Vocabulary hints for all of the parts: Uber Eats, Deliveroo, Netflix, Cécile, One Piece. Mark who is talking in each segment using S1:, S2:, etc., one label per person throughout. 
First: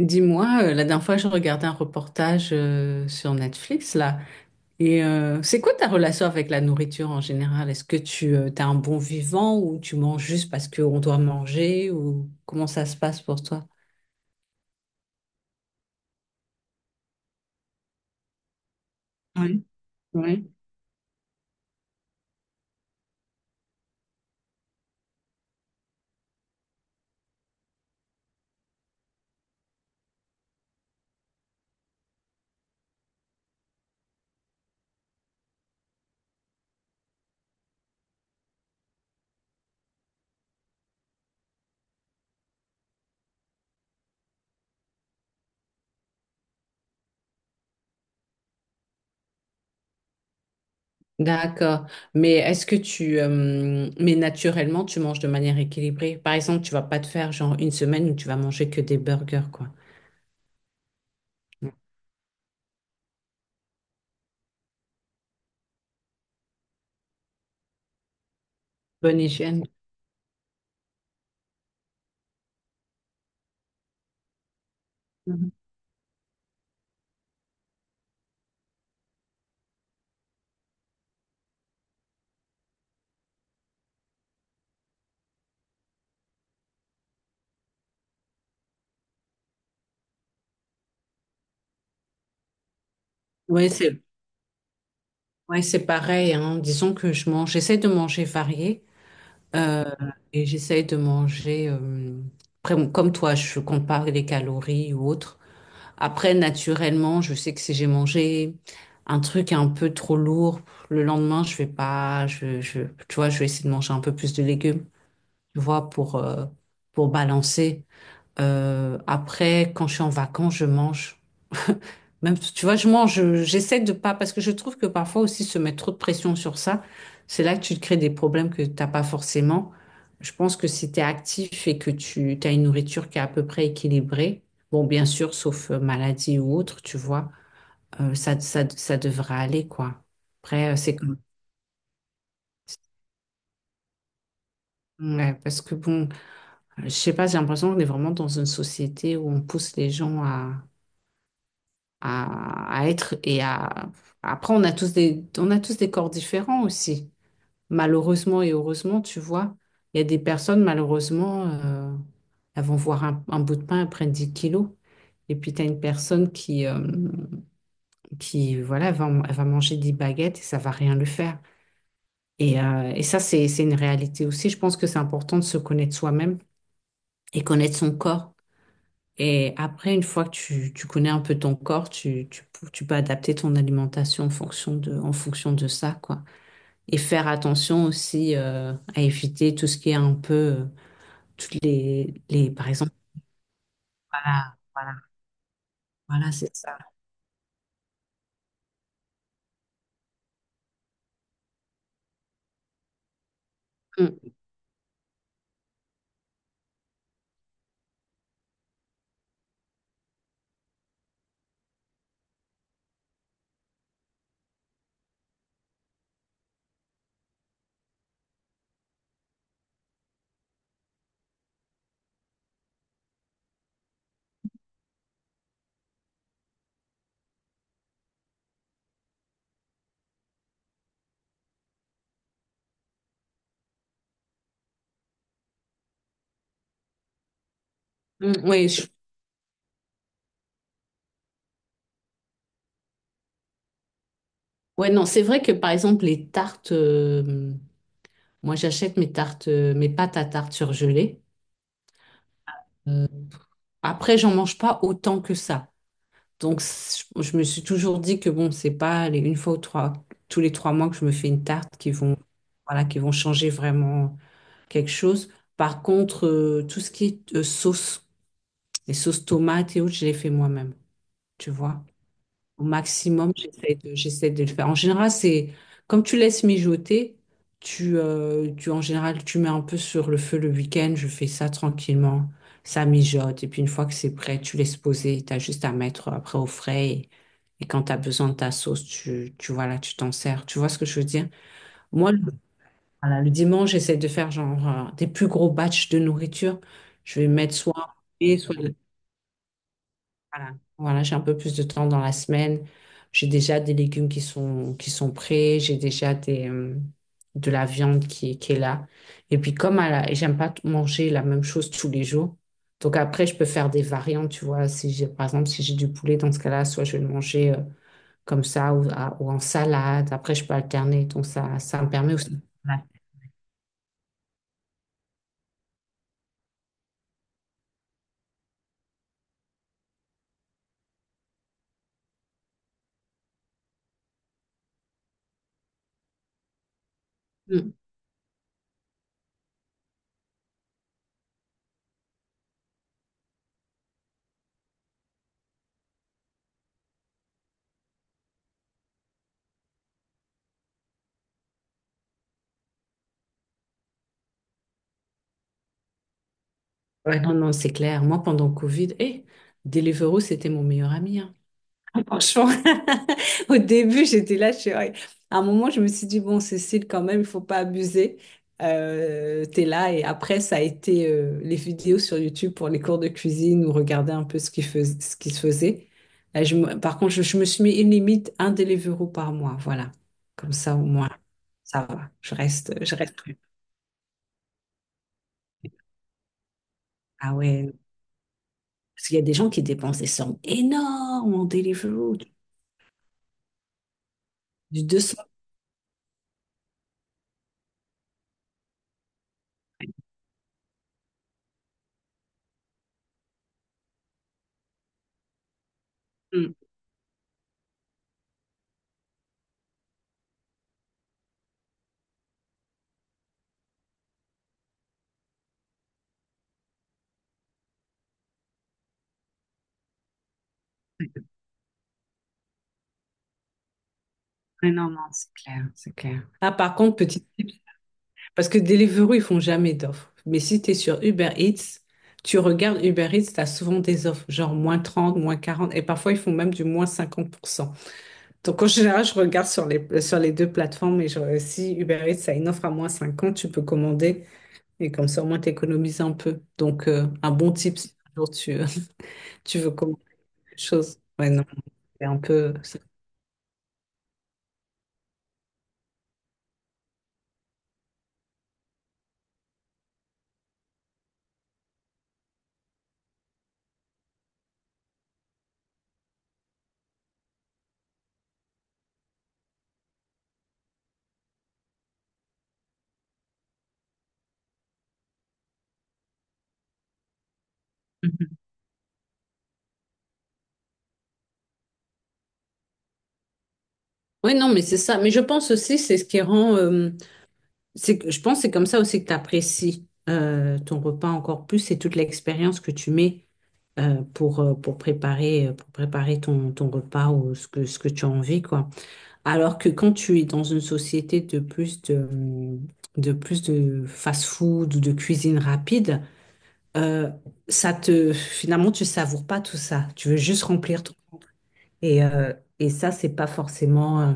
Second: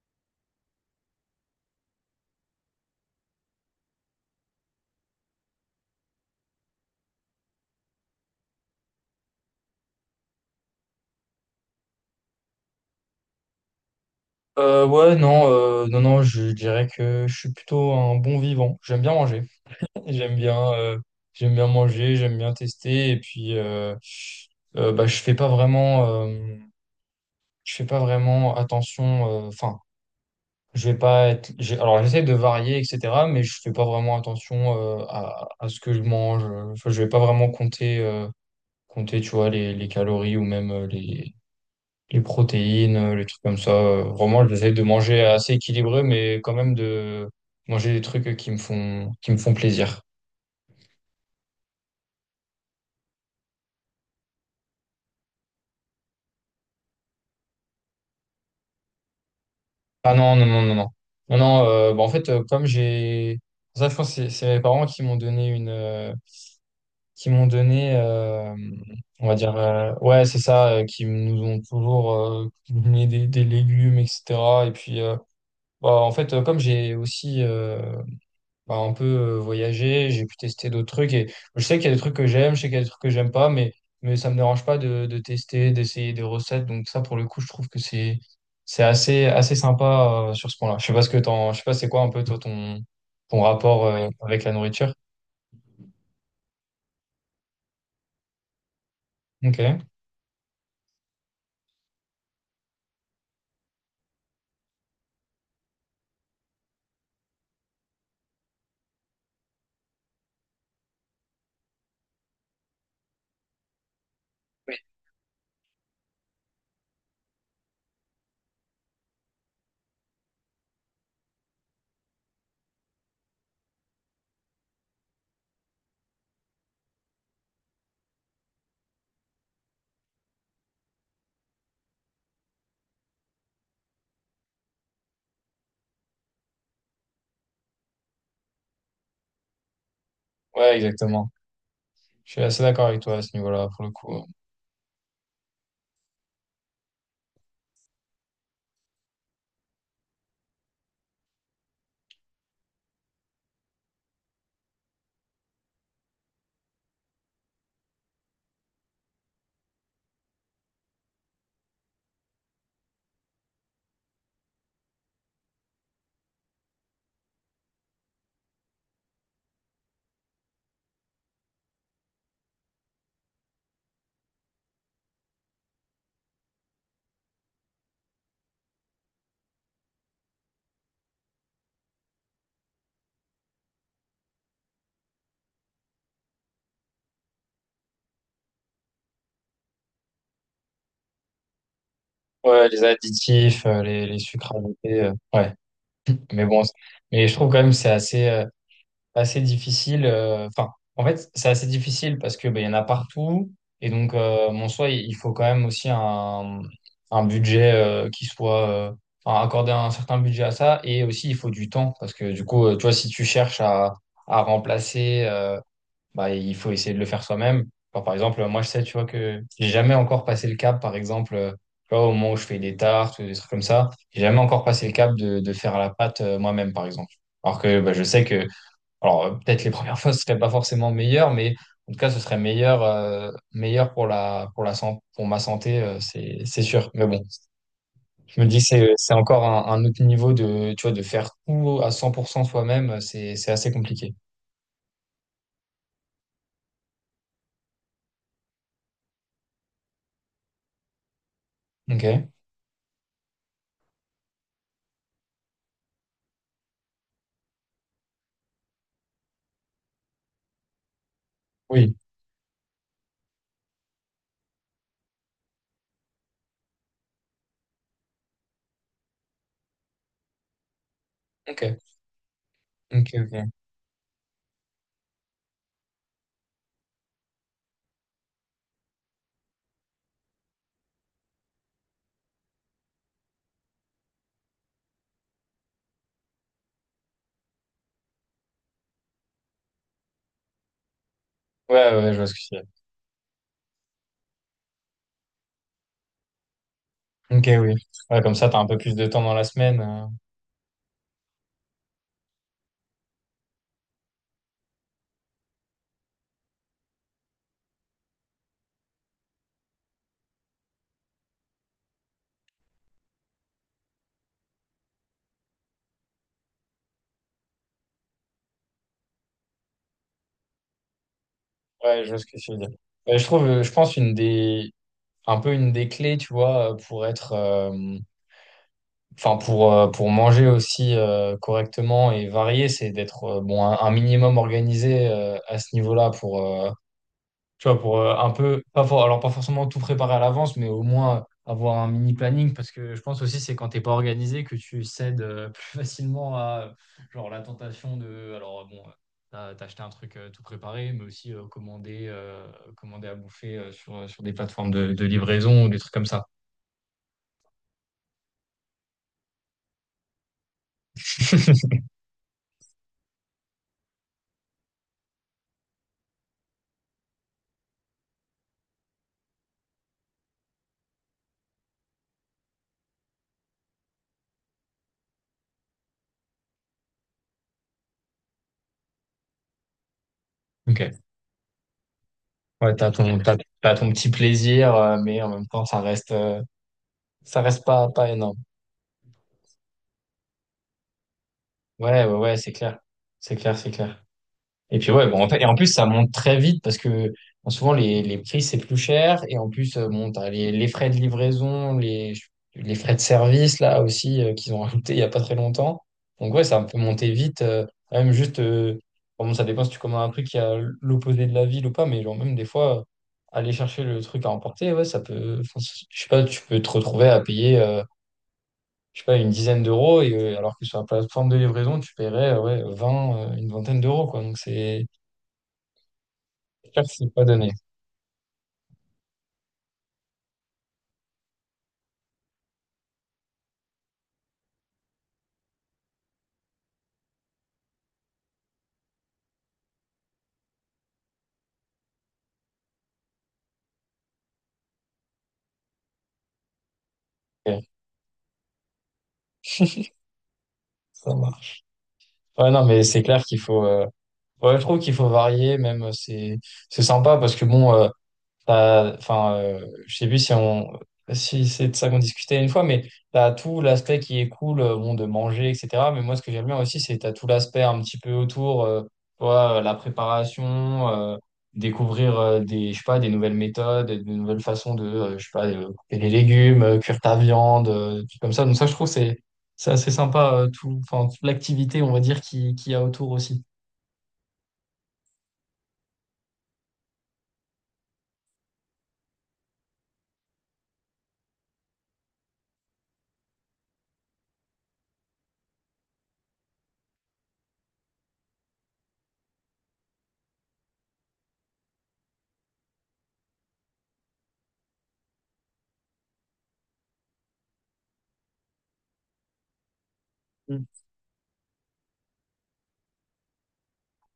S1: Dis-moi, la dernière fois, je regardais un reportage sur Netflix, là. Et c'est quoi ta relation avec la nourriture en général? Est-ce que tu as un bon vivant ou tu manges juste parce qu'on doit manger ou comment ça se passe pour toi?
S2: Ouais, non, non, non, je dirais que je suis plutôt un bon vivant. J'aime bien manger.
S1: Oui.
S2: J'aime
S1: Oui.
S2: bien, euh, j'aime bien manger, j'aime bien tester. Et puis, bah, je fais pas vraiment, je fais pas vraiment attention. Enfin, je vais pas être. Alors, j'essaie de varier, etc. Mais je fais pas vraiment attention à ce que je mange. Enfin, je vais pas vraiment compter, tu vois, les calories ou même les protéines, les trucs comme ça. Vraiment, j'essaie de manger assez équilibré, mais quand même de manger des trucs qui me font plaisir.
S1: D'accord. Mais est-ce que tu... mais naturellement, tu manges de manière équilibrée. Par exemple, tu vas pas te faire genre une semaine où tu vas manger que des burgers, quoi.
S2: Ah non, non, non, non, non. Non, non, bah, en fait, comme j'ai... Ça, je pense que c'est mes parents qui m'ont donné une... qui m'ont donné, euh,
S1: Bonne
S2: on va dire...
S1: hygiène.
S2: ouais, c'est ça, qui nous ont toujours donné des légumes, etc. Et puis,
S1: Mhm.
S2: bah, en fait, comme j'ai aussi... bah, un peu voyager, j'ai pu tester d'autres trucs et je sais qu'il y a des trucs que j'aime, je sais qu'il y a des trucs que j'aime pas, mais ça me dérange pas de tester, d'essayer des recettes. Donc ça, pour le coup, je trouve que c'est assez sympa sur ce point-là. Je sais pas c'est quoi un peu toi ton
S1: Oui,
S2: rapport
S1: c'est
S2: avec la nourriture.
S1: ouais, c'est pareil, hein. Disons que je mange, j'essaie de manger varié.
S2: Ok.
S1: Euh, et j'essaye de manger, après, bon, comme toi, je compte pas les calories ou autre. Après, naturellement, je sais que si j'ai mangé un truc un peu trop lourd, le lendemain, je vais pas, tu vois, je vais essayer de manger un peu plus de légumes, tu vois, pour balancer. Après, quand je suis en vacances, je mange. Même, tu vois, je mange, j'essaie de pas, parce que je trouve que parfois aussi se mettre trop de pression sur ça, c'est là que tu te crées des problèmes que t'as pas forcément. Je pense que si tu es actif et que tu as une nourriture qui est à peu près équilibrée, bon, bien sûr, sauf maladie ou autre, tu vois, ça devrait aller, quoi. Après,
S2: Ouais,
S1: c'est comme,
S2: exactement. Je suis assez d'accord avec toi à ce niveau-là, pour le coup.
S1: ouais, parce que bon, je sais pas, j'ai l'impression qu'on est vraiment dans une société où on pousse les gens à, à être et à, après, on a tous des, on a tous des corps différents aussi. Malheureusement et heureusement, tu vois, il y a des personnes, malheureusement, elles vont voir un bout de pain, elles prennent 10 kilos. Et puis, tu as une personne qui voilà, elle va manger 10 baguettes et ça va rien lui faire. Et, et ça, c'est une réalité aussi. Je pense que c'est important de se connaître soi-même et connaître son corps. Et après, une fois que tu connais un peu ton corps, tu peux adapter ton alimentation en fonction de ça, quoi. Et faire attention aussi à éviter tout ce qui est un peu toutes les par
S2: Ouais, les
S1: exemple
S2: additifs, les sucres
S1: voilà, voilà,
S2: ajoutés, ouais.
S1: voilà,
S2: Mais
S1: c'est
S2: bon,
S1: ça.
S2: mais je trouve quand même que c'est assez difficile. Enfin, en fait, c'est assez difficile parce que ben, il y en a partout. Et donc,
S1: Mm,
S2: mon soi, il faut quand même aussi un budget qui soit. Enfin, accorder un certain budget à ça. Et aussi, il faut du temps parce que du coup, tu vois, si tu cherches à remplacer, bah, il faut essayer de le faire soi-même. Enfin, par exemple, moi, je sais, tu vois, que j'ai jamais encore passé le cap, par exemple. Tu vois, au moment où je fais des tartes ou des trucs comme ça, j'ai jamais encore passé le cap de faire à la pâte moi-même, par exemple. Alors que bah, je sais que alors, peut-être les premières fois, ce serait pas forcément meilleur, mais en tout cas, ce serait meilleur pour pour ma santé, c'est sûr. Mais bon,
S1: mm,
S2: je me dis,
S1: ouais je-
S2: c'est encore un autre niveau de, tu vois, de faire tout à 100% soi-même, c'est assez compliqué.
S1: ouais, non, c'est vrai que par exemple les tartes moi j'achète mes tartes mes pâtes à tarte surgelées.
S2: Ok.
S1: Euh, après j'en mange pas autant que ça donc je me suis toujours dit que bon c'est pas les une fois ou trois tous les 3 mois que je me fais une tarte qui
S2: Oui.
S1: vont voilà qui vont changer vraiment quelque chose. Par contre tout ce qui est sauce. Les sauces tomates et autres, je les fais moi-même, tu
S2: Ok.
S1: vois. Au
S2: Ok, ok.
S1: maximum,
S2: Ouais,
S1: j'essaie de le faire. En général, c'est comme tu laisses mijoter, tu, en général, tu mets un peu sur le feu le week-end, je fais ça tranquillement, ça mijote. Et puis une fois que c'est prêt, tu laisses poser, tu as juste à mettre après au frais. Et quand tu as besoin de ta sauce, tu vois là, tu t'en sers. Tu vois ce que je veux dire?
S2: ouais,
S1: Moi,
S2: ouais, je
S1: le,
S2: vois ce que tu veux dire.
S1: voilà, le dimanche, j'essaie de faire genre des plus gros batchs de nourriture. Je vais
S2: Ok,
S1: mettre
S2: oui.
S1: soit un
S2: Ouais, comme
S1: poulet,
S2: ça,
S1: soit
S2: t'as un peu plus de temps dans la semaine.
S1: voilà, voilà, j'ai un peu plus de temps dans la semaine. J'ai déjà des légumes qui sont prêts. J'ai déjà des, de la viande qui est là. Et puis, comme à la, et j'aime pas manger la même chose tous les jours. Donc, après, je peux faire des variantes, tu vois. Si j'ai, par exemple, si j'ai du poulet, dans ce cas-là, soit je vais le manger, comme ça ou, ou en salade. Après, je peux alterner. Donc, ça me
S2: Ouais, je
S1: permet
S2: vois ce
S1: aussi.
S2: que tu veux dire.
S1: Ouais.
S2: Ouais, je trouve, je pense, un peu une des clés, tu vois, Enfin, pour manger aussi correctement et varier, c'est d'être bon, un minimum organisé à ce niveau-là pour, tu
S1: Mm.
S2: vois, pour un peu, pas for- alors pas forcément tout préparer à l'avance, mais au moins avoir un mini planning parce que je pense aussi c'est quand t'es pas organisé que tu cèdes plus facilement à genre la tentation de, alors bon, t'as acheté un truc tout préparé, mais aussi commander à bouffer sur des plateformes de livraison ou des trucs comme ça.
S1: Ouais, non, non, c'est clair. Moi, pendant le Covid, eh, Deliveroo, c'était mon meilleur ami, hein. Franchement, au début, j'étais là, je suis... ouais. À un moment, je me suis dit, bon, Cécile, quand même, il faut pas abuser. T'es là. Et après, ça a été les vidéos sur YouTube pour les cours de cuisine ou regarder un peu ce qui se faisait. Là, par contre, je me suis mis une limite, un Deliveroo par mois. Voilà. Comme ça, au
S2: Ok.
S1: moins, ça va.
S2: Ouais,
S1: Je reste plus.
S2: t'as ton petit plaisir, mais en même temps, ça reste, euh,
S1: Ah
S2: ça reste
S1: ouais.
S2: pas, pas énorme.
S1: Parce qu'il y a des gens qui dépensent des sommes énormes en
S2: Ouais, ouais,
S1: Deliveroo,
S2: ouais, c'est clair. C'est clair, c'est clair. Et
S1: du
S2: puis ouais, bon,
S1: 200.
S2: en fait, et en plus ça monte très vite parce que bon, souvent les prix c'est plus cher et en plus bon t'as les frais de livraison, les frais de service là aussi qu'ils ont rajouté il y a pas très longtemps. Donc ouais, ça peut monter vite, même juste bon ça dépend si tu commandes un truc qui a l'opposé de la ville ou pas, mais genre même des fois aller chercher le truc à emporter, ouais ça peut, enfin, je sais pas, tu peux te retrouver à payer je sais pas une dizaine d'euros et alors que sur la
S1: Mm.
S2: plateforme de livraison tu paierais ouais 20 une vingtaine d'euros quoi, donc
S1: Mais non, non, c'est clair, c'est clair. Ah,
S2: c'est
S1: par
S2: clair que
S1: contre,
S2: c'est
S1: petit
S2: pas donné.
S1: tip, parce que Deliveroo, ils font jamais d'offres. Mais si tu es sur Uber Eats, tu regardes Uber Eats, tu as souvent des offres, genre -30 -40 et parfois ils font même du -50%. Donc en général, je regarde sur les deux plateformes, et genre, si Uber Eats a une offre à -50 tu peux commander, et comme ça au moins tu économises un peu. Donc un bon
S2: Ok,
S1: tip, si un jour tu, tu veux commander quelque chose.
S2: ça
S1: Ouais, non,
S2: marche.
S1: c'est un
S2: Ouais,
S1: peu...
S2: non, mais c'est clair qu'il faut. Ouais, je trouve qu'il faut varier, même c'est sympa parce que bon, Enfin, je sais plus si on, si c'est de ça qu'on discutait une fois, mais t'as tout l'aspect qui est cool, bon, de manger, etc. Mais moi, ce que j'aime bien aussi, c'est t'as tout l'aspect un petit peu autour, tu vois, la préparation, découvrir des, je sais pas, des nouvelles méthodes, des nouvelles façons de, je sais pas, couper les légumes, cuire ta viande, des trucs comme
S1: Mhm.
S2: ça. Donc ça, je trouve, c'est assez sympa, tout, enfin, toute l'activité, on va dire, qu'il y a autour aussi.
S1: Oui, non, mais c'est ça. Mais je pense aussi, c'est ce qui rend, je pense que c'est comme ça aussi que tu apprécies ton repas encore plus et toute l'expérience que tu mets pour préparer ton, ton repas ou ce que tu as envie, quoi. Alors que quand tu es dans une société de plus de fast-food ou de cuisine rapide, euh, ça te, finalement, tu savoures pas tout ça. Tu veux juste
S2: Mm.
S1: remplir ton... Et, et ça, c'est pas forcément...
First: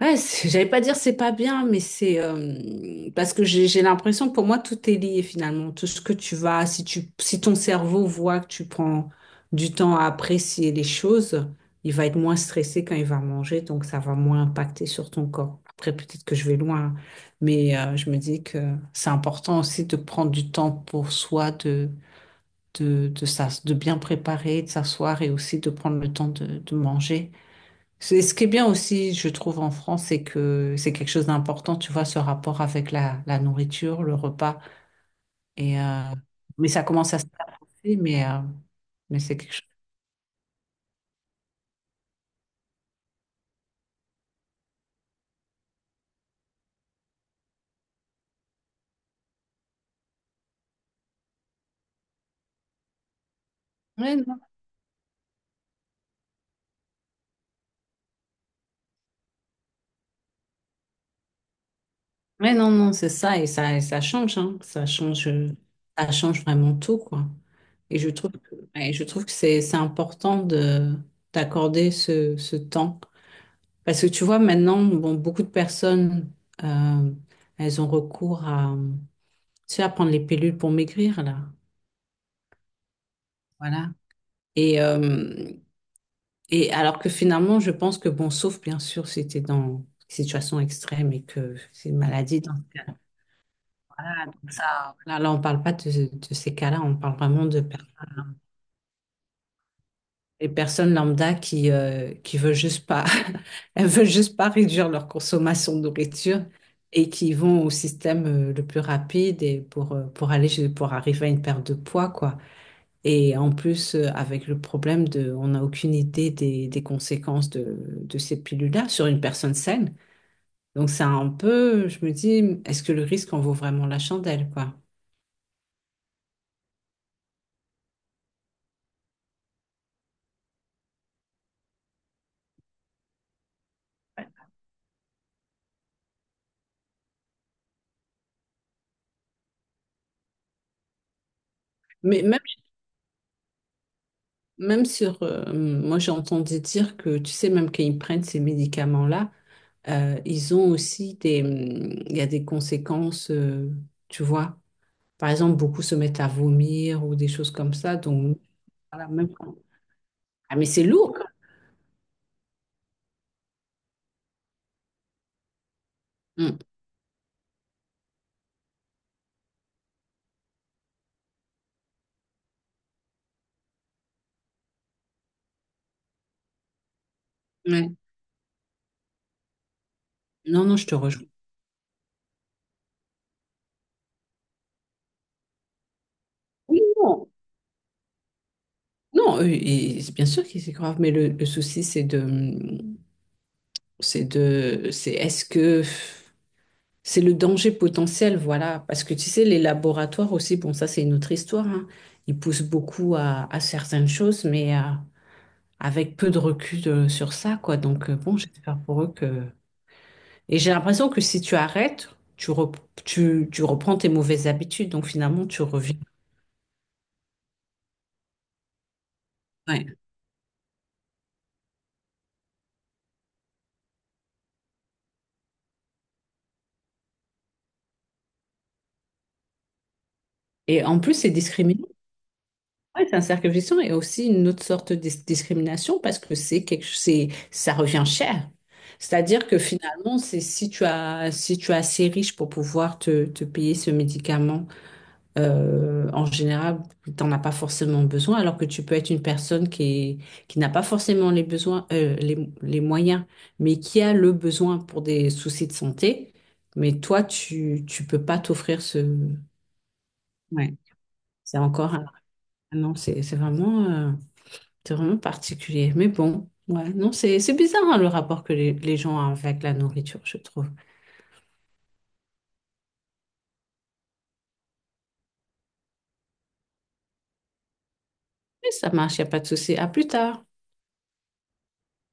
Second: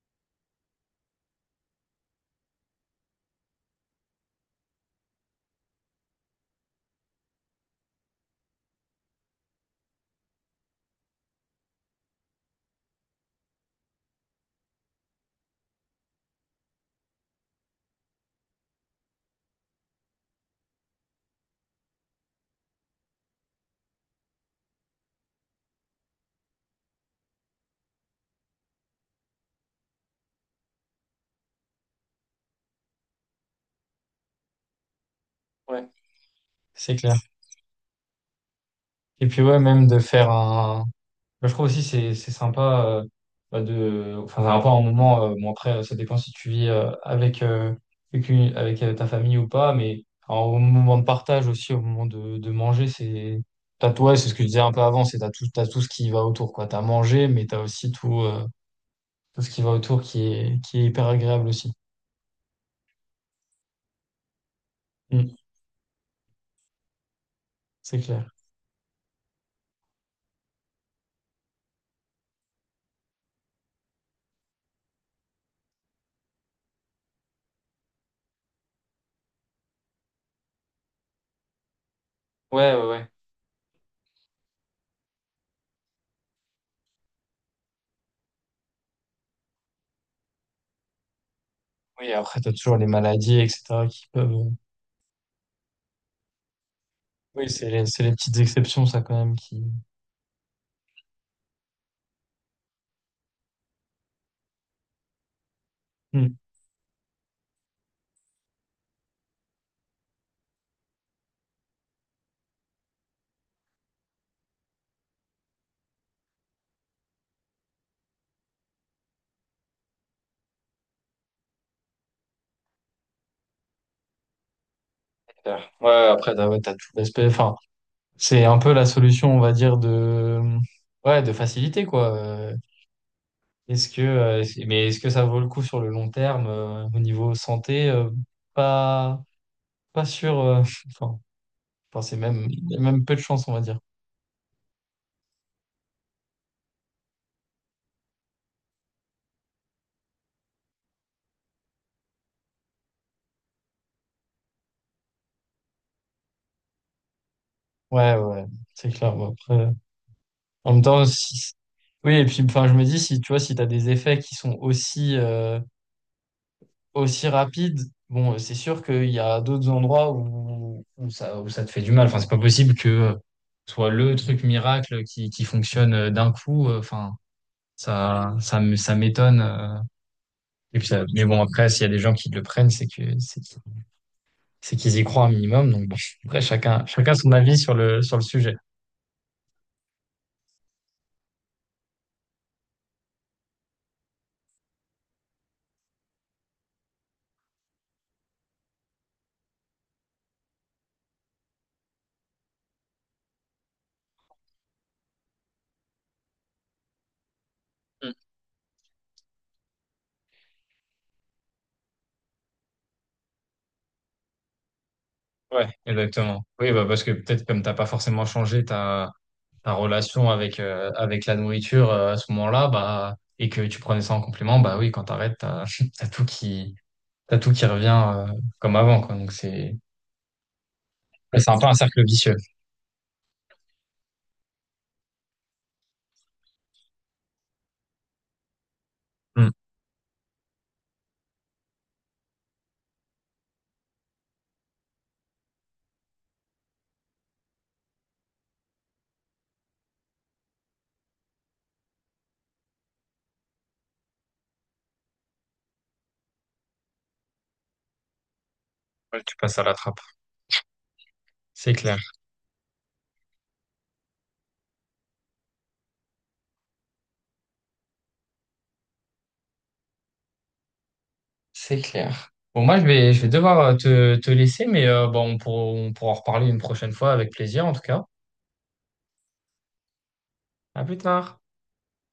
S1: Ouais, j'allais pas dire c'est pas bien, mais c'est parce que j'ai l'impression que pour moi tout est lié finalement. Tout ce que tu vas, si tu, si ton cerveau voit que tu prends du temps à apprécier les choses, il va être moins stressé quand il va manger, donc ça va moins impacter sur ton corps. Après, peut-être que je vais loin, hein, mais je me dis que c'est important aussi de prendre du temps pour soi, de bien préparer, de s'asseoir et aussi de prendre le temps de manger. Ce qui est bien aussi, je trouve, en France, c'est que c'est quelque chose d'important, tu vois, ce rapport avec la, la nourriture, le repas. Et,
S2: Ouais,
S1: mais ça
S2: c'est
S1: commence
S2: clair.
S1: à se passer, mais
S2: Et
S1: c'est
S2: puis
S1: quelque
S2: ouais,
S1: chose.
S2: même de faire un Moi, je trouve aussi c'est sympa bah, de enfin c'est sympa un moment bon après ça dépend si tu vis avec ta famille ou pas mais alors, au moment de partage aussi au moment de manger c'est t'as toi
S1: Mais
S2: c'est ce
S1: non,
S2: que je disais un peu avant c'est t'as tout ce qui va autour quoi t'as mangé mais t'as aussi tout tout ce qui va autour qui est hyper agréable aussi.
S1: mais non, non, c'est ça, et ça, et ça change, hein.
S2: Mm.
S1: Ça change vraiment tout, quoi. Et
S2: C'est
S1: je
S2: clair.
S1: trouve que, et je trouve que c'est important de, d'accorder ce, ce temps. Parce que tu vois, maintenant, bon, beaucoup de personnes, euh, elles ont recours à tu vas prendre les pilules pour maigrir, là.
S2: Ouais, ouais, ouais.
S1: Voilà. Et, et alors que finalement, je pense que, bon, sauf bien sûr si tu dans une situation extrême et que c'est une
S2: Oui, après
S1: maladie
S2: t'as
S1: dans ce
S2: toujours les
S1: cas-là.
S2: maladies etc qui
S1: Voilà,
S2: peuvent
S1: donc ça, là, là, on ne parle pas de, de ces cas-là, on parle vraiment
S2: oui c'est les petites exceptions ça quand même qui.
S1: des personnes lambda qui veulent juste pas, elles veulent juste pas réduire leur consommation de
S2: Mm.
S1: nourriture et qui vont au système le plus rapide et pour aller, pour arriver à une perte de poids, quoi. Et en plus, avec le problème de, on n'a aucune idée des conséquences de ces pilules-là sur une personne saine. Donc, c'est un peu, je me dis, est-ce que le risque en vaut vraiment la chandelle, quoi?
S2: Clair. Ouais, après, t'as tout l'aspect. Enfin, c'est un peu la solution, on va dire, de facilité, quoi. Mais est-ce que ça vaut le coup sur le long terme, au niveau santé? Pas, pas sûr. Enfin, enfin, c'est
S1: Mais même,
S2: même, il y a même peu de chance, on va dire.
S1: même sur, moi, j'ai entendu dire que, tu sais, même quand ils prennent ces médicaments-là, ils ont aussi des, il y a des conséquences, tu vois. Par exemple, beaucoup se mettent à vomir ou des choses comme ça.
S2: Ouais, ouais,
S1: Donc,
S2: ouais, c'est
S1: voilà,
S2: clair. Bon, après,
S1: ah, mais
S2: en même
S1: c'est
S2: temps,
S1: lourd quand.
S2: oui, et puis, enfin, je me dis, si tu vois, si t'as des effets qui sont aussi rapide, bon, c'est sûr qu'il y a d'autres endroits où ça te fait du mal. Enfin, c'est pas possible que ce soit le truc miracle qui fonctionne d'un coup. Enfin,
S1: Mm. Ouais.
S2: ça m'étonne.
S1: Non, non,
S2: Et
S1: je
S2: puis,
S1: te
S2: mais
S1: rejoins.
S2: bon, après, s'il y a des gens qui le prennent, c'est qu'ils y croient un minimum. Donc, bon, après,
S1: Oui,
S2: chacun, chacun
S1: non.
S2: son avis sur le sujet.
S1: Non, et c'est bien sûr que c'est grave, mais le souci, c'est de, c'est de, c'est est-ce que c'est le danger potentiel, voilà, parce que tu sais, les laboratoires aussi, bon, ça c'est une autre histoire, hein. Ils poussent beaucoup à certaines choses, mais avec peu de recul sur ça, quoi. Donc
S2: Mm.
S1: bon, j'espère pour eux que. Et j'ai l'impression que si tu arrêtes, tu, rep- tu, tu reprends tes mauvaises habitudes, donc finalement tu
S2: Ouais,
S1: reviens.
S2: exactement. Oui, bah, parce que peut-être comme t'as pas forcément changé, t'as ta
S1: Ouais.
S2: relation avec la nourriture à ce moment-là, bah, et que tu prenais ça en complément, bah oui, quand t'arrêtes, t'as tout qui, t'as tout qui revient euh, comme avant, quoi. Donc
S1: Et en plus, c'est
S2: c'est un peu un
S1: discriminant.
S2: cercle vicieux.
S1: Oui, c'est un cercle vicieux et aussi une autre sorte discrimination parce que c'est quelque c'est ça revient cher. C'est-à-dire
S2: Hmm.
S1: que finalement, c'est si tu as si tu es assez riche pour pouvoir te, te payer ce médicament, en général, tu n'en as pas forcément besoin, alors que tu peux être une personne qui n'a pas forcément les besoins les moyens, mais qui a le besoin pour des soucis de santé, mais toi tu tu peux pas t'offrir ce
S2: Ouais, tu passes à la trappe.
S1: ouais, c'est
S2: C'est
S1: encore
S2: clair.
S1: un non, c'est vraiment particulier. Mais bon, ouais, non, c'est bizarre hein, le rapport que les gens ont avec la nourriture, je trouve.
S2: C'est clair. Bon, moi, je vais devoir te laisser, mais bon, on pourra en reparler une prochaine fois avec plaisir, en tout cas.
S1: Mais ça marche, il n'y a pas de souci. À plus tard.
S2: À plus tard.